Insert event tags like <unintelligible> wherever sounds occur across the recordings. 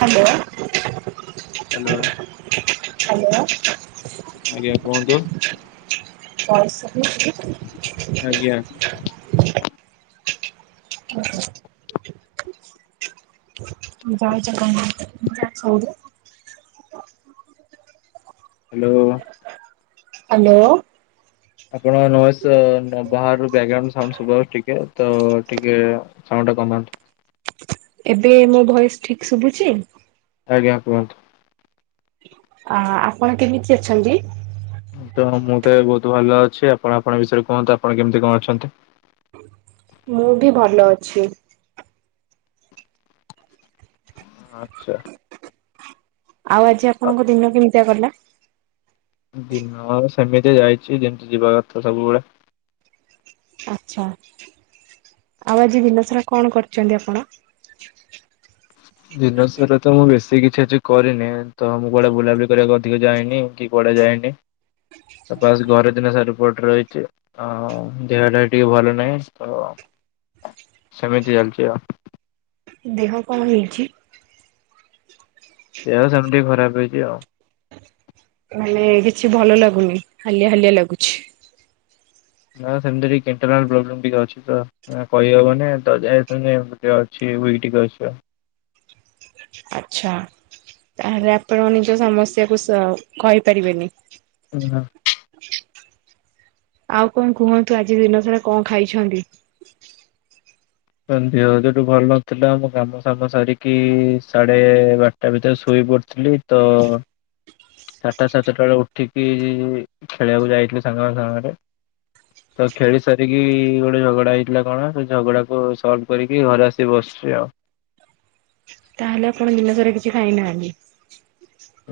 Hello hello hello ଆଜ୍ଞା କୁହନ୍ତୁ। <unintelligible> ଆଜ୍ଞା <unintelligible> <unintelligible> ହାଲୋ ହାଲୋ ଆପଣଙ୍କ ନଏସ୍ ବାହାରୁ ବ୍ୟାଗ୍ରାଉଣ୍ଡ ସାଉଣ୍ଡ ଶୁଭାଯାଉଚି ଟିକେ। ତ ଟିକେ ସାଉଣ୍ଡଟା କମାନ୍ତୁ। ଏବେ ମୋ ଭଏସ୍ ଠିକ୍ ଶୁଭୁଛି? ଆଜ୍ଞା କୁହନ୍ତୁ। ଅ ଆପଣ କେମିତି ଅଛନ୍ତି? ତ ମୁଁ ତ ଏବେ ବହୁତ ଭଲ ଅଛି ଆପଣ ଆପଣଙ୍କ ବିଷୟରେ କୁହନ୍ତୁ ଆପଣ କେମିତି କଣ ଅଛନ୍ତି? ମୁଁ ବି ଭଲ ଅଛି। ଆଚ୍ଛା ଆଉ ଆଜି ଆପଣଙ୍କ ଦିନ କେମିତିଆ ଗଲା? ଦିନ ସେମିତିଆ ଯାଇଚି ଯେମିତି ଯିବା କଥା ସବୁବେଳେ। ଆଚ୍ଛା, ଆଉ ଆଜି ଦିନସାରା କଣ କରିଚନ୍ତି ଆପଣ? ଦିନସାରା ତ ମୁଁ ବେଶୀ କିଛି ଆଜି କରିନି ତ ମୁଁ କୁଆଡେ ବୁଲାବୁଲି କରିଆକୁ ଅଧିକ ଯାଏନି। କି କୁଆଡେ ଯାଏନି ତ ବାସ୍ ଘରେ ଦିନସାରା ପଡିରହିଚି। ହଁ ଦେହଟା ଟିକେ ଭଲ ନାଇଁ ତ ସେମିତି ଚାଲିଚି ଆଉ। ଦେହ କଣ ହେଇଛି? ଦେହ ସେମତି ଖରାପ ହେଇଚି ଆଉ। ମାନେ କିଛି ଭଲ ଲାଗୁନି ହାଲିଆ ହାଲିଆ ଲାଗୁଛି। ନାଁ ସେମିତି ଟିକେ ଇଣ୍ଟରନାଲ ପ୍ରୋବ୍ଲେମ ଟିକେ ଅଛି ତ। କହିହବନି ତ <unintelligible> ଅଛି ୱିକ୍ ଟିକେ ଅଛି ଆଉ ଆଚ୍ଛା ତାହେଲେ ଆପଣ ନିଜ ସମସ୍ୟାକୁ ସା କହିପାରିବେନି। ନା ଆଉ କଣ କୁହନ୍ତୁ ଆଜି ଦିନସାରା କଣ ଖାଇଛନ୍ତି? ତ ଦେହ ହରିକା ଭଲ ନଥିଲା ଆମ କାମ ସାମ ସାରିକି ସାଡେ ବାରଟା ଭିତରେ ଶୋଇ ପଡିଥିଲି। ତ ଚାରିଟା ସାଡେଚାରିଟା ବେଳେ ଉଠିକି ଖେଳିଆକୁ ଯାଇଥିଲି ସାଙ୍ଗମାନ ସାଙ୍ଗରେ। ତ ଖେଳିସାରିକି ଗୋଟେ ଝଗଡା ହେଇଥିଲା କଣ ସେ ଝଗଡା କୁ ସଲ୍ଫ କରିକି ଘରେ ଆସିି ବସଛି ଆଉ। ତାହେଲେ ଆପଣ ଦିନସାରା କିଛି ଖାଇନାହାଁନ୍ତି।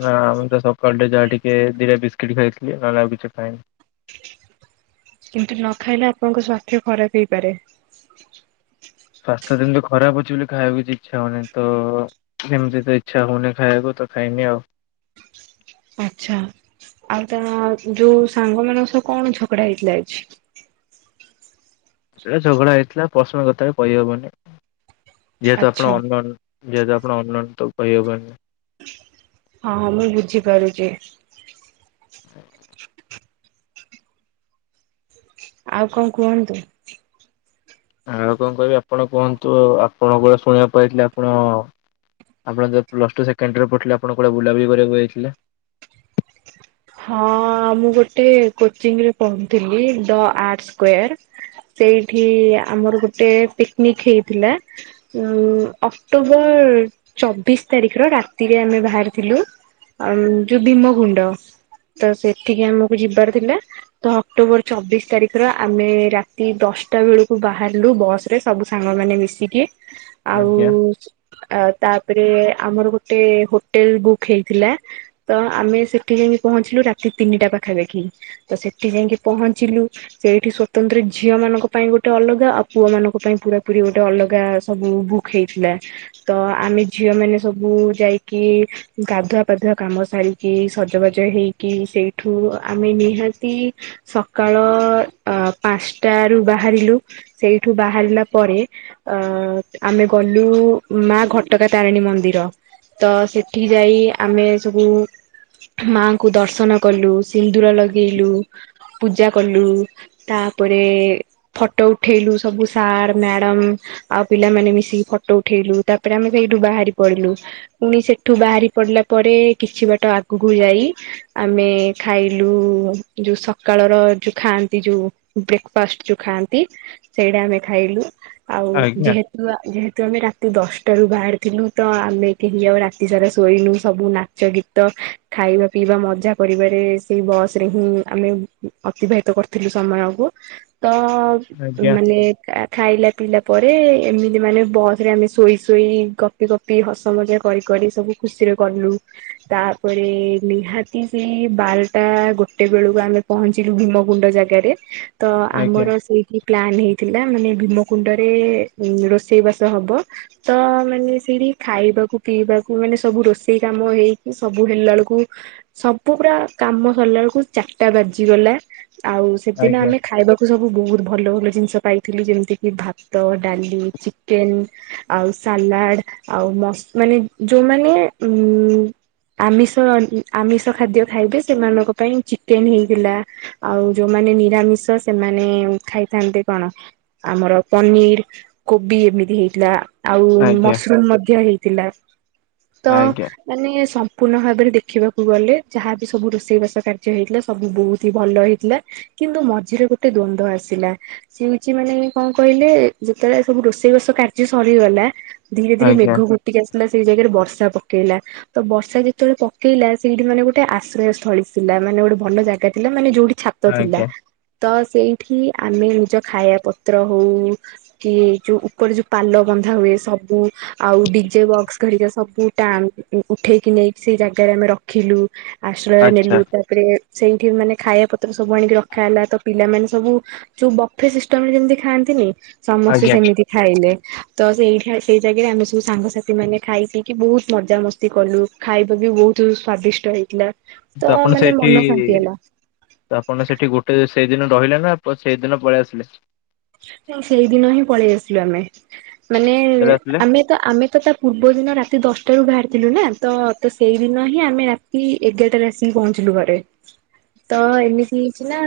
ନା ମୁଁ ତ ସକାଳେ ଟି ଯାହା ଟିକେ ଦିଟା ବିସ୍କିଟ୍ ଖାଇଥିଲି ନହେଲେ ଆଉ କିଛି ଖାଇନି। କିନ୍ତୁ ନ ଖାଇଲେ ଆପଣଙ୍କ ସ୍ଵାସ୍ଥ୍ୟ ଖରାପ ହେଇପାରେ। ସ୍ଵାସ୍ଥ୍ୟ ଯେମିତି ଖରାପ ଅଛି ବୋଲି ଖାଇଆକୁ କିଛି ଇଚ୍ଛା ହଉନି ତ ଏମିତିରେ ତ ଇଚ୍ଛା ହଉନି ଖାଇଆକୁ ତ ଖାଇନି ଆଉ। ଆଚ୍ଛା ଆଉ ତମ ଯୋଉ ସାଙ୍ଗମାନଙ୍କ ସହ କଣ ଝଗଡା ହେଇଥିଲା ଆଜି? ଏଟା ଝଗଡା ହେଇଥିଲା ପର୍ସନାଲ କଥା ଏ କହିହବନି ଯେହେତୁ ଆପଣ ଆଚ୍ଛା। ଅନୋ ଯଦପଣ ଅଲାଇନ ତ କହିହି ହବନି। ହଁ ହଁ ମୁଇଁ ବୁଝିପାରୁଛି। ହ ଆଉ କଣ କୁହନ୍ତୁ? ଆ କଣ କହିବି ଆପଣ କୁହନ୍ତୁ ଆପଣଙ୍କ ଗ ଶୁଣିବାକୁ ପାଇଥିଲେ ଆପଣ ଆପଣ ପ୍ଲ ଟୁ ସେଣ୍ଡରେ ପିଢିଲେ ଆପଣ ବୁଲବୁଲି କରିବାକୁ ଯାଇଥିଲେ। ହଁ ମୁଁ ଗୋଟେ କୋଚିଂ ରେ ପଢ଼ୁଥିଲି ଦ ଆର୍ଟ ସ୍କ୍ବାର। ସେଇଠି ଆମର ଗୋଟେ ପିକନିକ ହେଇଥିଲା। ଉ ଅକ୍ଟୋବର ଚବିଶ ତାରିଖ ର ରାତିରେ ଆମେ ବାହାରିଥିଲୁ। ଆଉ ଯୋଉ ଭୀମଗୁଣ୍ଡ। ତ ସେଠିକି ଆମକୁ ଯିବାର ଥିଲା ତ ଅକ୍ଟୋବର ଚବିଶ ତାରିଖ ର ଆମେ ରାତି ଦଶଟା ବେଳକୁ ବାହାରିଲୁ ବସ ରେ। ସବୁ ସାଙ୍ଗମାନୋନେ ମିଶିକି। ଆଉ ଆଜ୍ଞା। ତାପରେ ଆମର ଗୋଟେ ହୋଟେଲ ବୁକ୍ ହେଇଥିଲା। ତ ଆମେ ସେଠି ଯାଇକି ପହଞ୍ଚିଲୁ ରାତି ତିନିଟା ପାଖାପାଖି। ତ ସେଠି ଯାଇକି ପହଞ୍ଚିଲୁ। ସେଇଠି ସ୍ଵତନ୍ତ୍ର ଝିଅ ମାନଙ୍କ ପାଇଁ ଗୋଟେ ଅଲଗା ଆଉ ପୁଅ ମାନଙ୍କ ପାଇଁ ପୁରା ପୁ ଗୋଟେ ଅଲଗା ସବୁ ବୁକ୍। ଖଇଥିଲା ତ ଆମେ ଝିଅ ମାନେ ସବୁ ଯାଇକି ଗାଧୁଆ ପାାଧୁଆ କାମ ସାରିକି ସଜବାଜ ହେଇକି ସେଇଠୁ ଆମେ ନିହାତି ସକାଳ ପାଞ୍ଚଟାରୁୁ ବାହାରିଲୁ ସେଇଠୁ ବାହାରିଲା ପରେ ଅ ଆମେ ଗଲୁ ମା ଘଟଗାଁ ତାରିଣୀ ମନ୍ଦିର। ତ ସେଠି ଯାଇ ଆମେ ସବୁ ମାଙ୍କୁ ଦର୍ଶନ କଲୁ ସିନ୍ଦୁର ଲଗେଇଲୁ ପୂଜା କଲୁ। ତାପରେ ଫଟୋ ଉଠେଇଲୁ ସବୁ ସାର୍ ମ୍ୟାଡାମ। ଆଉ ପିଲାମାନୋନ ମିଶିକି ଫଟୋ ଉଠେଇଲୁ ତାପରେ ଆମେ ସେଇଠୁ ବାହାରି ପଡିଲୁ। ପୁଣି ସେଠୁ ବାହାରି ପଡିଲା ପରେ କିଛି ବାଟ ଆଗକୁ ଯାଇ ଆମେ ଖାଇଲୁ ଯୋଉ ସକାଳର ଯୋଉ ଖାଆନ୍ତି ଯୋଉ। ବ୍ରେକ୍ଫାଷ୍ଟ ଯୋଉ ଖାଆନ୍ତି ସେଇଟା ଆମେ ଖାଇଲୁ ଆଉ ଆଜ୍ଞା ଯେ ଯେହେତୁ ଆମେ ରାତି ଦଶଟାରୁୁ ବାହାରିଥିଲୁ ତ ଆମେ କେହି ଆଉ ରାତି ସାରା ଶୋଇନୁ ସବୁ ନାଚ ଗୀତ ତ ଖାଇବା ପିଇବା ମଜା କରିବାରେ ସେଇ ବସ ରେ ହିଁ ଆମେ ଅତିବାହିତ କରିଥିଲୁ ସମୟକୁ ତ ଆଜ୍ଞା ମାନେ ଖାଇଲା ପିଇଲା ପରେ ଏମିତି ମାନେ ବସ୍ରରେ ଆମେ ଶୋଇ ଶୋଇ ଗପି ଗପି ହସ ମଜା କରି କରି ସବୁ ଖୁସିରେ କଲୁ ତାପରେ ନିହାତି ସେଇ ବାରଟା ଗୋଟେ ବେଳକୁ ଆମେ ପହଞ୍ଚିଲୁ ଭୀମକୁୁଣ୍ଡ ଜାଗାରେ ତ ଆମର ସେଇଠି। ପ୍ଲାନ ହେଇଥିଲା ମାନେ ଭୀମକୁୁଣ୍ଡରେ ରୋଷେଇବାସ ହବ। ତ ମାନେ ସେଇଠି ଖାଇବାକୁ ପିଇବାକୁ ମାନେ ସବୁ ରୋଷେଇ କାମ ହେଇକି ସବୁ ସବୁ ହେଲା ବେଳକୁ ସବୁ ପା କାମ ସରିଲା ବେଳକୁ ଚାରିଟା ବାଜିଗଲା। ଆଉ ସେଦିନ ଆଜ୍ଞା ଆମେ ଖାଇବାକୁ ମୁ ସବୁ ବହୁତ ଭଲ ଭଲ ଜିନିଷ ପାଇଥିଲି ଯେମିତି କିି ଭାତ ଡାଲି ଚିକେନ ଆଉ ସାଲାଡ ଆଉ ମାନେ ଯୋଉମାନେ ଉ ଆମିଷ ଆମିଷ ଖାଦ୍ୟ ଖାଇବେ ସେମାନଙ୍କ ପାଇଁ ଚିକେନ ହେଇଥିଲା। ଆଉ ଯୋଉମାନେ ନିରାମିଷ ସେମାନେ ଖାଇଥାନ୍ତେ କଣ? ଆମର ପନିର କୋବି ଏମିତି ହେଇଥିଲା। ଆଉ ଆଜ୍ଞା ମସରୁମ ମଧ୍ୟ ହେଇଥିଲା ତ ଆଜ୍ଞା ଆଜ୍ଞା ମାନେ ପୁର୍ଣ ଭାବରେ ଦେଖିବାକୁ ଗଲେ ଯାହାବି ସବୁ ରୋଷେଇବାସ କାର୍ଯ୍ୟ ହେଇଥିଲା ସବୁ ବହୁତ ହି ଭଲ ହେଇଥିଲା। କିନ୍ତୁ ମଝିରେ ଗୋଟେ ଦ୍ଵନ୍ଦ ଆସିଲା। ସେଉଛି ମାନେ କଣ୍ କହିଲେ ଯେତେବେଳେ ସବୁ ରୋଷେଇବାଷ କାର୍ଯ୍ୟ ସରିଗଲା। ଧୀରେ ଧୀରେ ଆଜ୍ଞା ମେଘୁ ଫୁଟିକି ଆସିଲା ସେଇ ଜାଗାରେ ବର୍ଷା ପକେଇଲା ତ ବଷା ସେ ଯେତେବେଳେ ପକେଇଲା ସେଇଠି ମାନେ ଗୋଟାଏ ଆଶ୍ରୟ ସ୍ଥୀ ଥିଲା ମାନେ ଗୋଟାଏ ଭଲ ଜାଗା ଥିଲା ମାନେ ଯୋଉଠି ଛା ଥିଲା ଆଜ୍ଞା ତ ସେଇଠି ଆମେ ନିଜ ଖାଇବା ପତ୍ର ହଉ। କି ଯୋଉ ଉପରେ ଯୋଉ ପାଲ ବନ୍ଧା ହୁଏ ସବୁ। ଆଉ ଡିଜେ ବକ୍ସ ଘଡିକା ସବୁ ଉଠେଇ କି ନେଇକି ସେଇ ଜାଗାରେ ଆମେ ରଖିଲୁ ଆଶ୍ରୟ ଆଚ୍ଛା ନେଲୁ। ତାପରେ ସେଇଠି ମାନେ ଖାଇବା ପତ୍ର ସବୁ ଆଣିକି ରଖା ହେଲା ତ ପିଲାମାନୋନ ସବୁ ଯୋଉ ବଫେ ସିଷ୍ଟମ ରେ ଯେମିତି ଖାଆନ୍ତିନି ସମସ୍ତେ ଆଜ୍ଞା ସେମିତି ଖାଇଲେ ତ ସେଇଠା ସେଇ ଜାଗାରେ ଆମେ ସବୁ ସାଙ୍ଗସାଥି ମାନେ ଖାଇ ପିଇକି ବହୁତ ମଜାମସ୍ତି କଲୁ। ଖାଇବା ବି ବହୁତ ସ୍ଵାଦିଷ୍ଟ ହେଇଥିଲା ତ ଆପଣ ମାନେ ସେଇଠି ମନ ଶାନ୍ତି ହେଲା। ତ ଆପଣ ସେଠି ଗୋଟିଏସେଇଦିନ ରହିଲେ ନା ସେଇଦିନ ପଳେଇ ଆସିଲେ। ସେଇଦିନ ହିଁ ପଳେଇ ଆସିଲୁ ଆମେ ମାନେ କେତେବେଳେ ଆସିଲେ ଆମେ ତ ଆମେ ତ ତା ପୂର୍ବ ଦିନ ରାତି ଦଶଟାରୁୁ ବାହାରିଥିଲୁ ନା ତ ତ ସେଇଦିନ ହିଁ ଆମେ କି ଏଗାରଟାରେ ଆସିକି ପହଞ୍ଚିଲୁ ଘରେ। ତ ଏମିତି ହେଇଛି ନା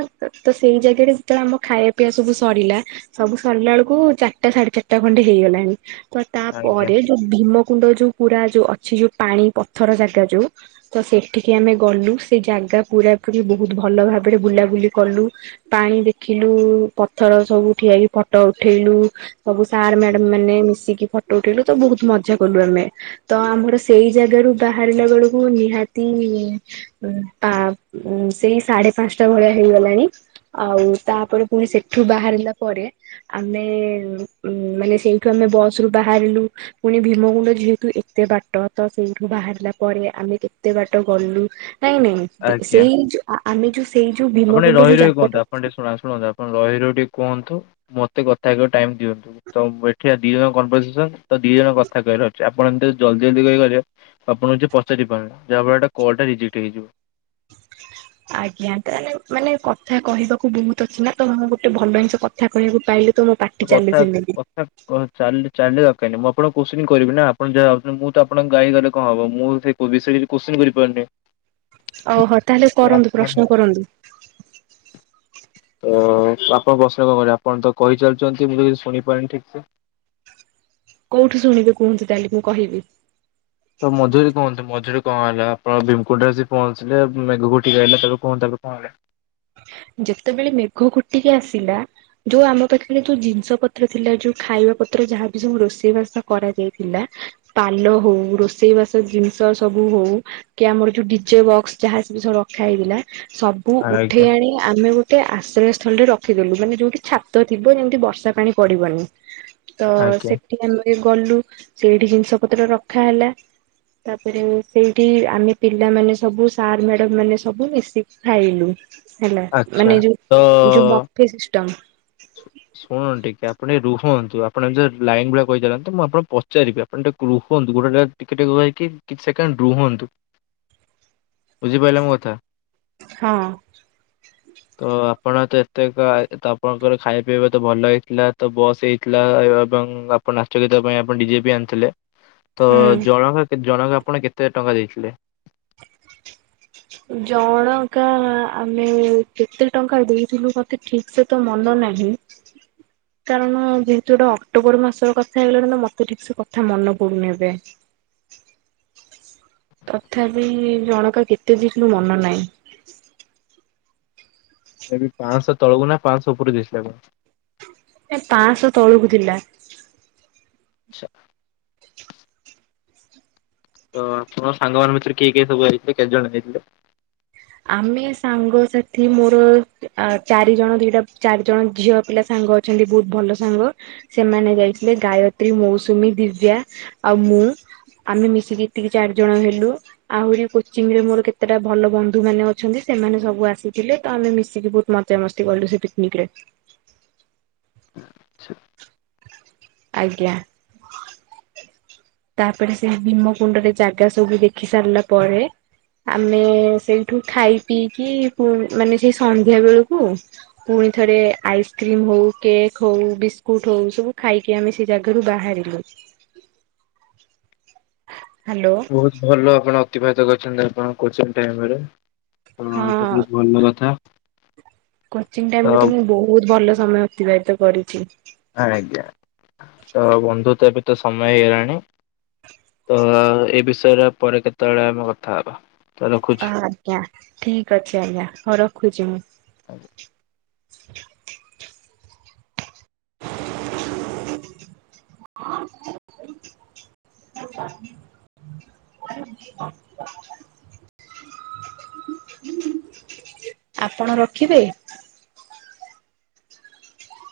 ତ ସେଇ ଜାଗାରେ ଯେତେବେଳେ ଆମ ଖାଇବା ପିଇବା ସବୁ ସରିଲା। ସବୁ ସରିଲା ବେଳକୁ ଚାରିଟା ସାଢେ ଚାରିଟା ଖଣ୍ଡେ ହେଇଗଲାଣି ତ ଆଜ୍ଞା ତାପରେ ଯୋଉ ଭୀମକୁୁଣ୍ଡ ଯୋଉ ପୁରା ଯୋଉ ଅଛି ଯୋଉ ପାଣି ପଥର ଜାଗା ଯୋଉ ତ ସେଠିକି ଆମେ ଗଲୁ ସେ ଜାଗା ପୁରା ପୁରିବହୁତ ଭଲ ଭାବରେ ବୁଲାବୁଲି କଲୁ। ପାଣି ଦେଖିଲୁ ପଥର ସବୁ ଉଠଆଇକି ଫଟୋ ଉଠେଇଲୁ ସବୁ ସାର୍ ଆଜ୍ଞା ମ୍ୟାଡ ମାନେ ମିଶିକି ଫ ଫଟୋ ଉଠେଇିଲୁ ତ ବୋହୁତ ମଜା କଲୁ ଆମେ। ତ ଆମର ସେଇ ଜାଗାାରୁ ବାହାରିଲା ବେଳକୁ ନିହାତି- ସେଇ ସାଢେ ପାଞ୍ଚଟା ଭଳିଆ ହେଇଗଲାଣି। ଆଉ ତାପରେ ପୁଣି ସେଠୁ ବାହାରଲ। ପରେ ଆମେ ମାନେ ସେଇଠୁ ଆମେ ବସ୍ ରୁ ବାହାରିଲୁ ପୁଣି ଭୀମକୁୁଣ୍ଡ ଯେହେତୁ ଏତେ ବାଟ ତ ସେଇଠୁ ବାହାରିଲା ପରେ ଆମେ କେତେ ବାଟ ଗଲୁ ନାଇଁ ନାଇଁ ଆଜ୍ଞା ସେଇ ଯୋଉ ଆମେ ଯୋଉ ସେଇ ଯୋଉ ଆପଣ ଭୀମକୁଣ୍ଡ ଟ ଯୋଉ ରହି କୁହନ୍ତୁ ଜାଗାଟା ଆପଣ ଟିକିଏ ଶ ଶୁଣନ୍ତୁ ଆପଣ ରହି ର ଟିକିଏ କୁହନ୍ତୁ ମତେକଥା କହିବାକୁ ଟାଇମ ଦିଅନ୍ତୁ? ତ ଏଠିଆ ଦିଇ ଜଣ କମ୍ପସେନ ତ ଦିଇ ଜଣ କଥା କହିବାର ଅଛି ଆପଣ ଏମିତି ଜଲଦି ଜଲଦି କହିପିବେ ଆପଣଙ୍କୁ ଯିଏ ପଚାରି ପାରିବେ ଯାହା ଫଳରେ କଲ୍ ଟା ରିଯେକେଟ୍ ହେଇଯିବ। ଆଜ୍ଞା ତାହେ ମାନେ କଥା କହିବାକୁ ବହୁତ ଅଛି ନା ତେ ଗୋଟାଏ ଭଲ ଜିନଷ କଥା କହିବାକୁ ପାଇଲେ ତ ପାଟି ତ ଚାଲେ କଥା ସେମିତି କଥା ଓ ଚା ଚାଲିବା ଦରକାର ନାହିଁ ମୁଁ ଆପଣକୁ କୋସିି କରିବି ନା ଆପଣ ଯାହାଭାବୁଚନ୍ତି ମୁଁ ତ ଆପଣଙ୍କ ଗାଈ ଗଲେ କଣ୍ ହବ ମୁଁ ସେ କୋଉ ବିଷୟ ରେ କିଛି କୋଶ୍ଚି କରିପାରୁନେ। ଓହୋ ତାହେଲେ କରନ୍ତୁ ପ୍ରଶ୍ନ କରନ୍ତୁ? ତ ଆପଣ ପ୍ରଶ୍ନ କଣ୍ କରିବେ ଆପଣ ତ କହିଚାଲିଚନ୍ତି ମୁଁ ତ କିଛି ଶୁଣିପାରିନି ଠିକ୍ ସେ? କୋଉଠୁ ଶଣିବେ କୁହନ୍ତୁ ତାହେଲେ ମୁଁ କହିବି। ତ ମଝୀରି କୁହନ୍ତୁ ମଝୀର କଣ ହେଲା ଆପଣ ଭୀମକୁଟରେ ଆସି ପହଞ୍ଚିଲେ ମେଘକୁ ଘୋଟିକି ଆଇଲା ତାପରେ କୁହନ୍ତୁ ତାପରେ କଣ୍ ହେଲା? ଯେତେବେଳେ ମେଘ ଘୋଟିକି ଆସିଲା ଯୋଉ ଆମ ପାଖରେ ଯୋଉ ଜିନିଷ ପତ୍ର ଥିଲା ଯୋଉ ଖାଇବା ପତ୍ର ଯାହାବି ସବୁ ରୋଷେଇବାସ କରାଯାଇଥିଲା ପାଲ ହୋଉ ରୋଷେଇବାସ ଜିନିଷ ସବୁ ହୋଉ କି ଆମର ଯୋଉ ଡିଜେ ବକ୍ସ ଯାହା ସ ସବୁ ରଖା ହେଇଥିଲା ସବୁ ଉଠେଇ ଆଜ୍ଞା ଆଣି ଆମେ ଗୋଟିଏ ଆଶ୍ରୟ ସ୍ଥଳ ରେ ରଖିେଲୁ ମାନେ ଯୋଉଠି ଛାତ ଥିବ ଯେମିତି ବର୍ଷା ପାଣି ପଡିବନି। ତ ଆଜ୍ଞା ସେଠି ଆମେ ଗଲୁ ସେଇଠି ଜିନିଷ ପତ୍ର ରଖା ହେଲା ତାପରେ ସେଇଠି ଆମେ ପିଲାମାନୋନ ସବୁ ସାର୍ ମ୍ୟାଡମ ମାନେ ସବୁ ମିଶିକି ଖାଇଲୁ। ହେଲା ଆଚ୍ଛା ମାନେ ତ ଯୋଉ ଯୋଉ ବମ୍ଫସିଷ୍ଟମ। ଶୁଣଟିକେ ଏଆପଣ ଟିକେ ରୁହନ୍ତୁ ଆପଣ ଯୋଉ ଲାଇନ୍ ଗୁରା କହିଚାଲନ୍ତୁ ମୁଁ ଆପଣକୁ ପଚାରିବି ଆପଣ ଟିକିଏରୁହନ୍ତୁ ଗୋଟାଏ ଟିକେ ଟିକେ କହିଇକି କିଛି ସେକେଣ୍ଡ ରୁ ହୁଅନ୍ତୁ ବୁଝିପାରିଲା ମୋ କଥା? ହଁ। ତ ଆପଣ ତ ଏତେ ଆପଣଙ୍କର ଖାଇବା ପିଇବା ତ ଭଲ ହେଇଥିଲା ତ ବସ୍ ହେଇ ଥିଲା ଏବଂ ଆପଣ ନାଚ ଗୀତ ପାଇଁ ଆପଣ ଡିଜେ ବି ଆଣିଥିଲେ? ତ ହୁଁ ଜଣଙ୍କା ଜଣଙ୍କା ଆପଣ କେତେ ଟଙ୍କା ଦେଇଥିଲେ? ଜଣକାା ଆମେ କେତେ ଟଙ୍କା ଦେଇଥିଲୁ ମତେ ଠିକ୍ ସେ ତ ମନ ନାହିଁ। କାରଣ ଯେହେତୁ ଗୋଟେ ଅକ୍ଟୋବର ମାସ କଥା ହେଇଗଲାଣି ତ ମତେ ଠିକ୍ ସେ କଥା ମନେ ପଡୁନେଇ ଏବେ। ତଥାପି ଜଣଙ୍କା କେତେ ଦେଇଥିଲୁ ମନେ ନାହିଁ। ଏବେ ପାଞ୍ଚଶହ ତଳକୁ ନା ପାଞ୍ଚଶହ ଉପରେରୁ ଦେଇଥିଲେ ଆପଣ? ନାଇଁ ପାଞ୍ଚଶହ ତଳକୁ ଥିଲା। ଆଛା। ତ ଆପଣ ସାଙ୍ଗ ମାନଙ୍କ ଭିତରୁ କିଏ କିଏ ସବୁ ଆଇଥିଲେ କେତେ ଜଣ ହେଇଥିଲେ? ଆମେ ସାଙ୍ଗସାଥି ମୋର ଆ ଚାରିଜଣ ଦିଟା ଚାରିଜଣ ଝିଅ ପିଲା ସାଙ୍ଗ ଅ ଛନ୍ତି ବହୁତ୍ ଭଲ ସାଙ୍ଗ। ସେମାନେ ଯାଇଥିଲେ ଗାୟତ୍ରୀ, ମୌସୁମୀ, ଦିବ୍ୟା ଆଉ ମୁଁ। ଆମେ ମିଶିକି ଏତିକି ଚାରି ଜଣ ହେଲୁ, ଆହୁରି କୋଚିଂରେ ମୋର କେତେଟା ଭଲ ଯୋଉମାନେ ଅଛନ୍ତି ସେମାନେ ସବୁ ଆସିଥିଲେ ତ ଆମେ ମିଶିକି ବହୁତ୍ ମଜାମସ୍ତି କଲୁ ସେ ପିକ୍ନିକ୍ ରେ। ଆଜ୍ଞା। ତାପରେ ସେଇ ଭୀମ କୁଣ୍ଡରେ ଜାଗା ସବୁ ଦେଖି ସାରିଲା ପରେ ଆମେ ସେଇଠୁ ଖାଇ ପିଇକି ମାନେ ସେଇ ସନ୍ଧ୍ୟା ବେଳୁକୁ ପୁଣି ଥରେ ଆଇସ୍କ୍ରିମ୍ ହଉ କେକ୍ ହଉ ବିସ୍କୁଟ ହଉ ସବୁ ଖାଇକି ଆମେ ସେ ଜାଗାରୁ ବାହାରିଲୁ, ହାଲୋ। ବହୁତ୍ ଭଲ ଆପଣ ଅତିବାହିତ କରିଚନ୍ତି ଆପଣଙ୍କ କୋଚିଂ ଟାଇମ୍ ରେ। ତ ହଁ ଏଟା ବି ଭଲ କଥା। କୋଚିଂ ତ ଟାଇମ୍ ରେ କିନ୍ତୁ ମୁଁ ବହୁତ୍ ଭଲ ସମୟ ଅତିବାହିତ କରିଚି। ଆଜ୍ଞା ତ ବନ୍ଧୁ ତ ଏବେ ତ ସମୟ ହେଇଗଲାଣି ତ ଏ ବିଷୟରେ ପରେ କେତବଳେ ଆମେ କଥା ହେବା। ଆଜ୍ଞା, ଠିକ୍ ଅଛି ଆଜ୍ଞା ହଉ ରଖୁଚି ମୁଁ। ଆ <inaudible> <inaudible> ଆପଣ ରଖିବେ?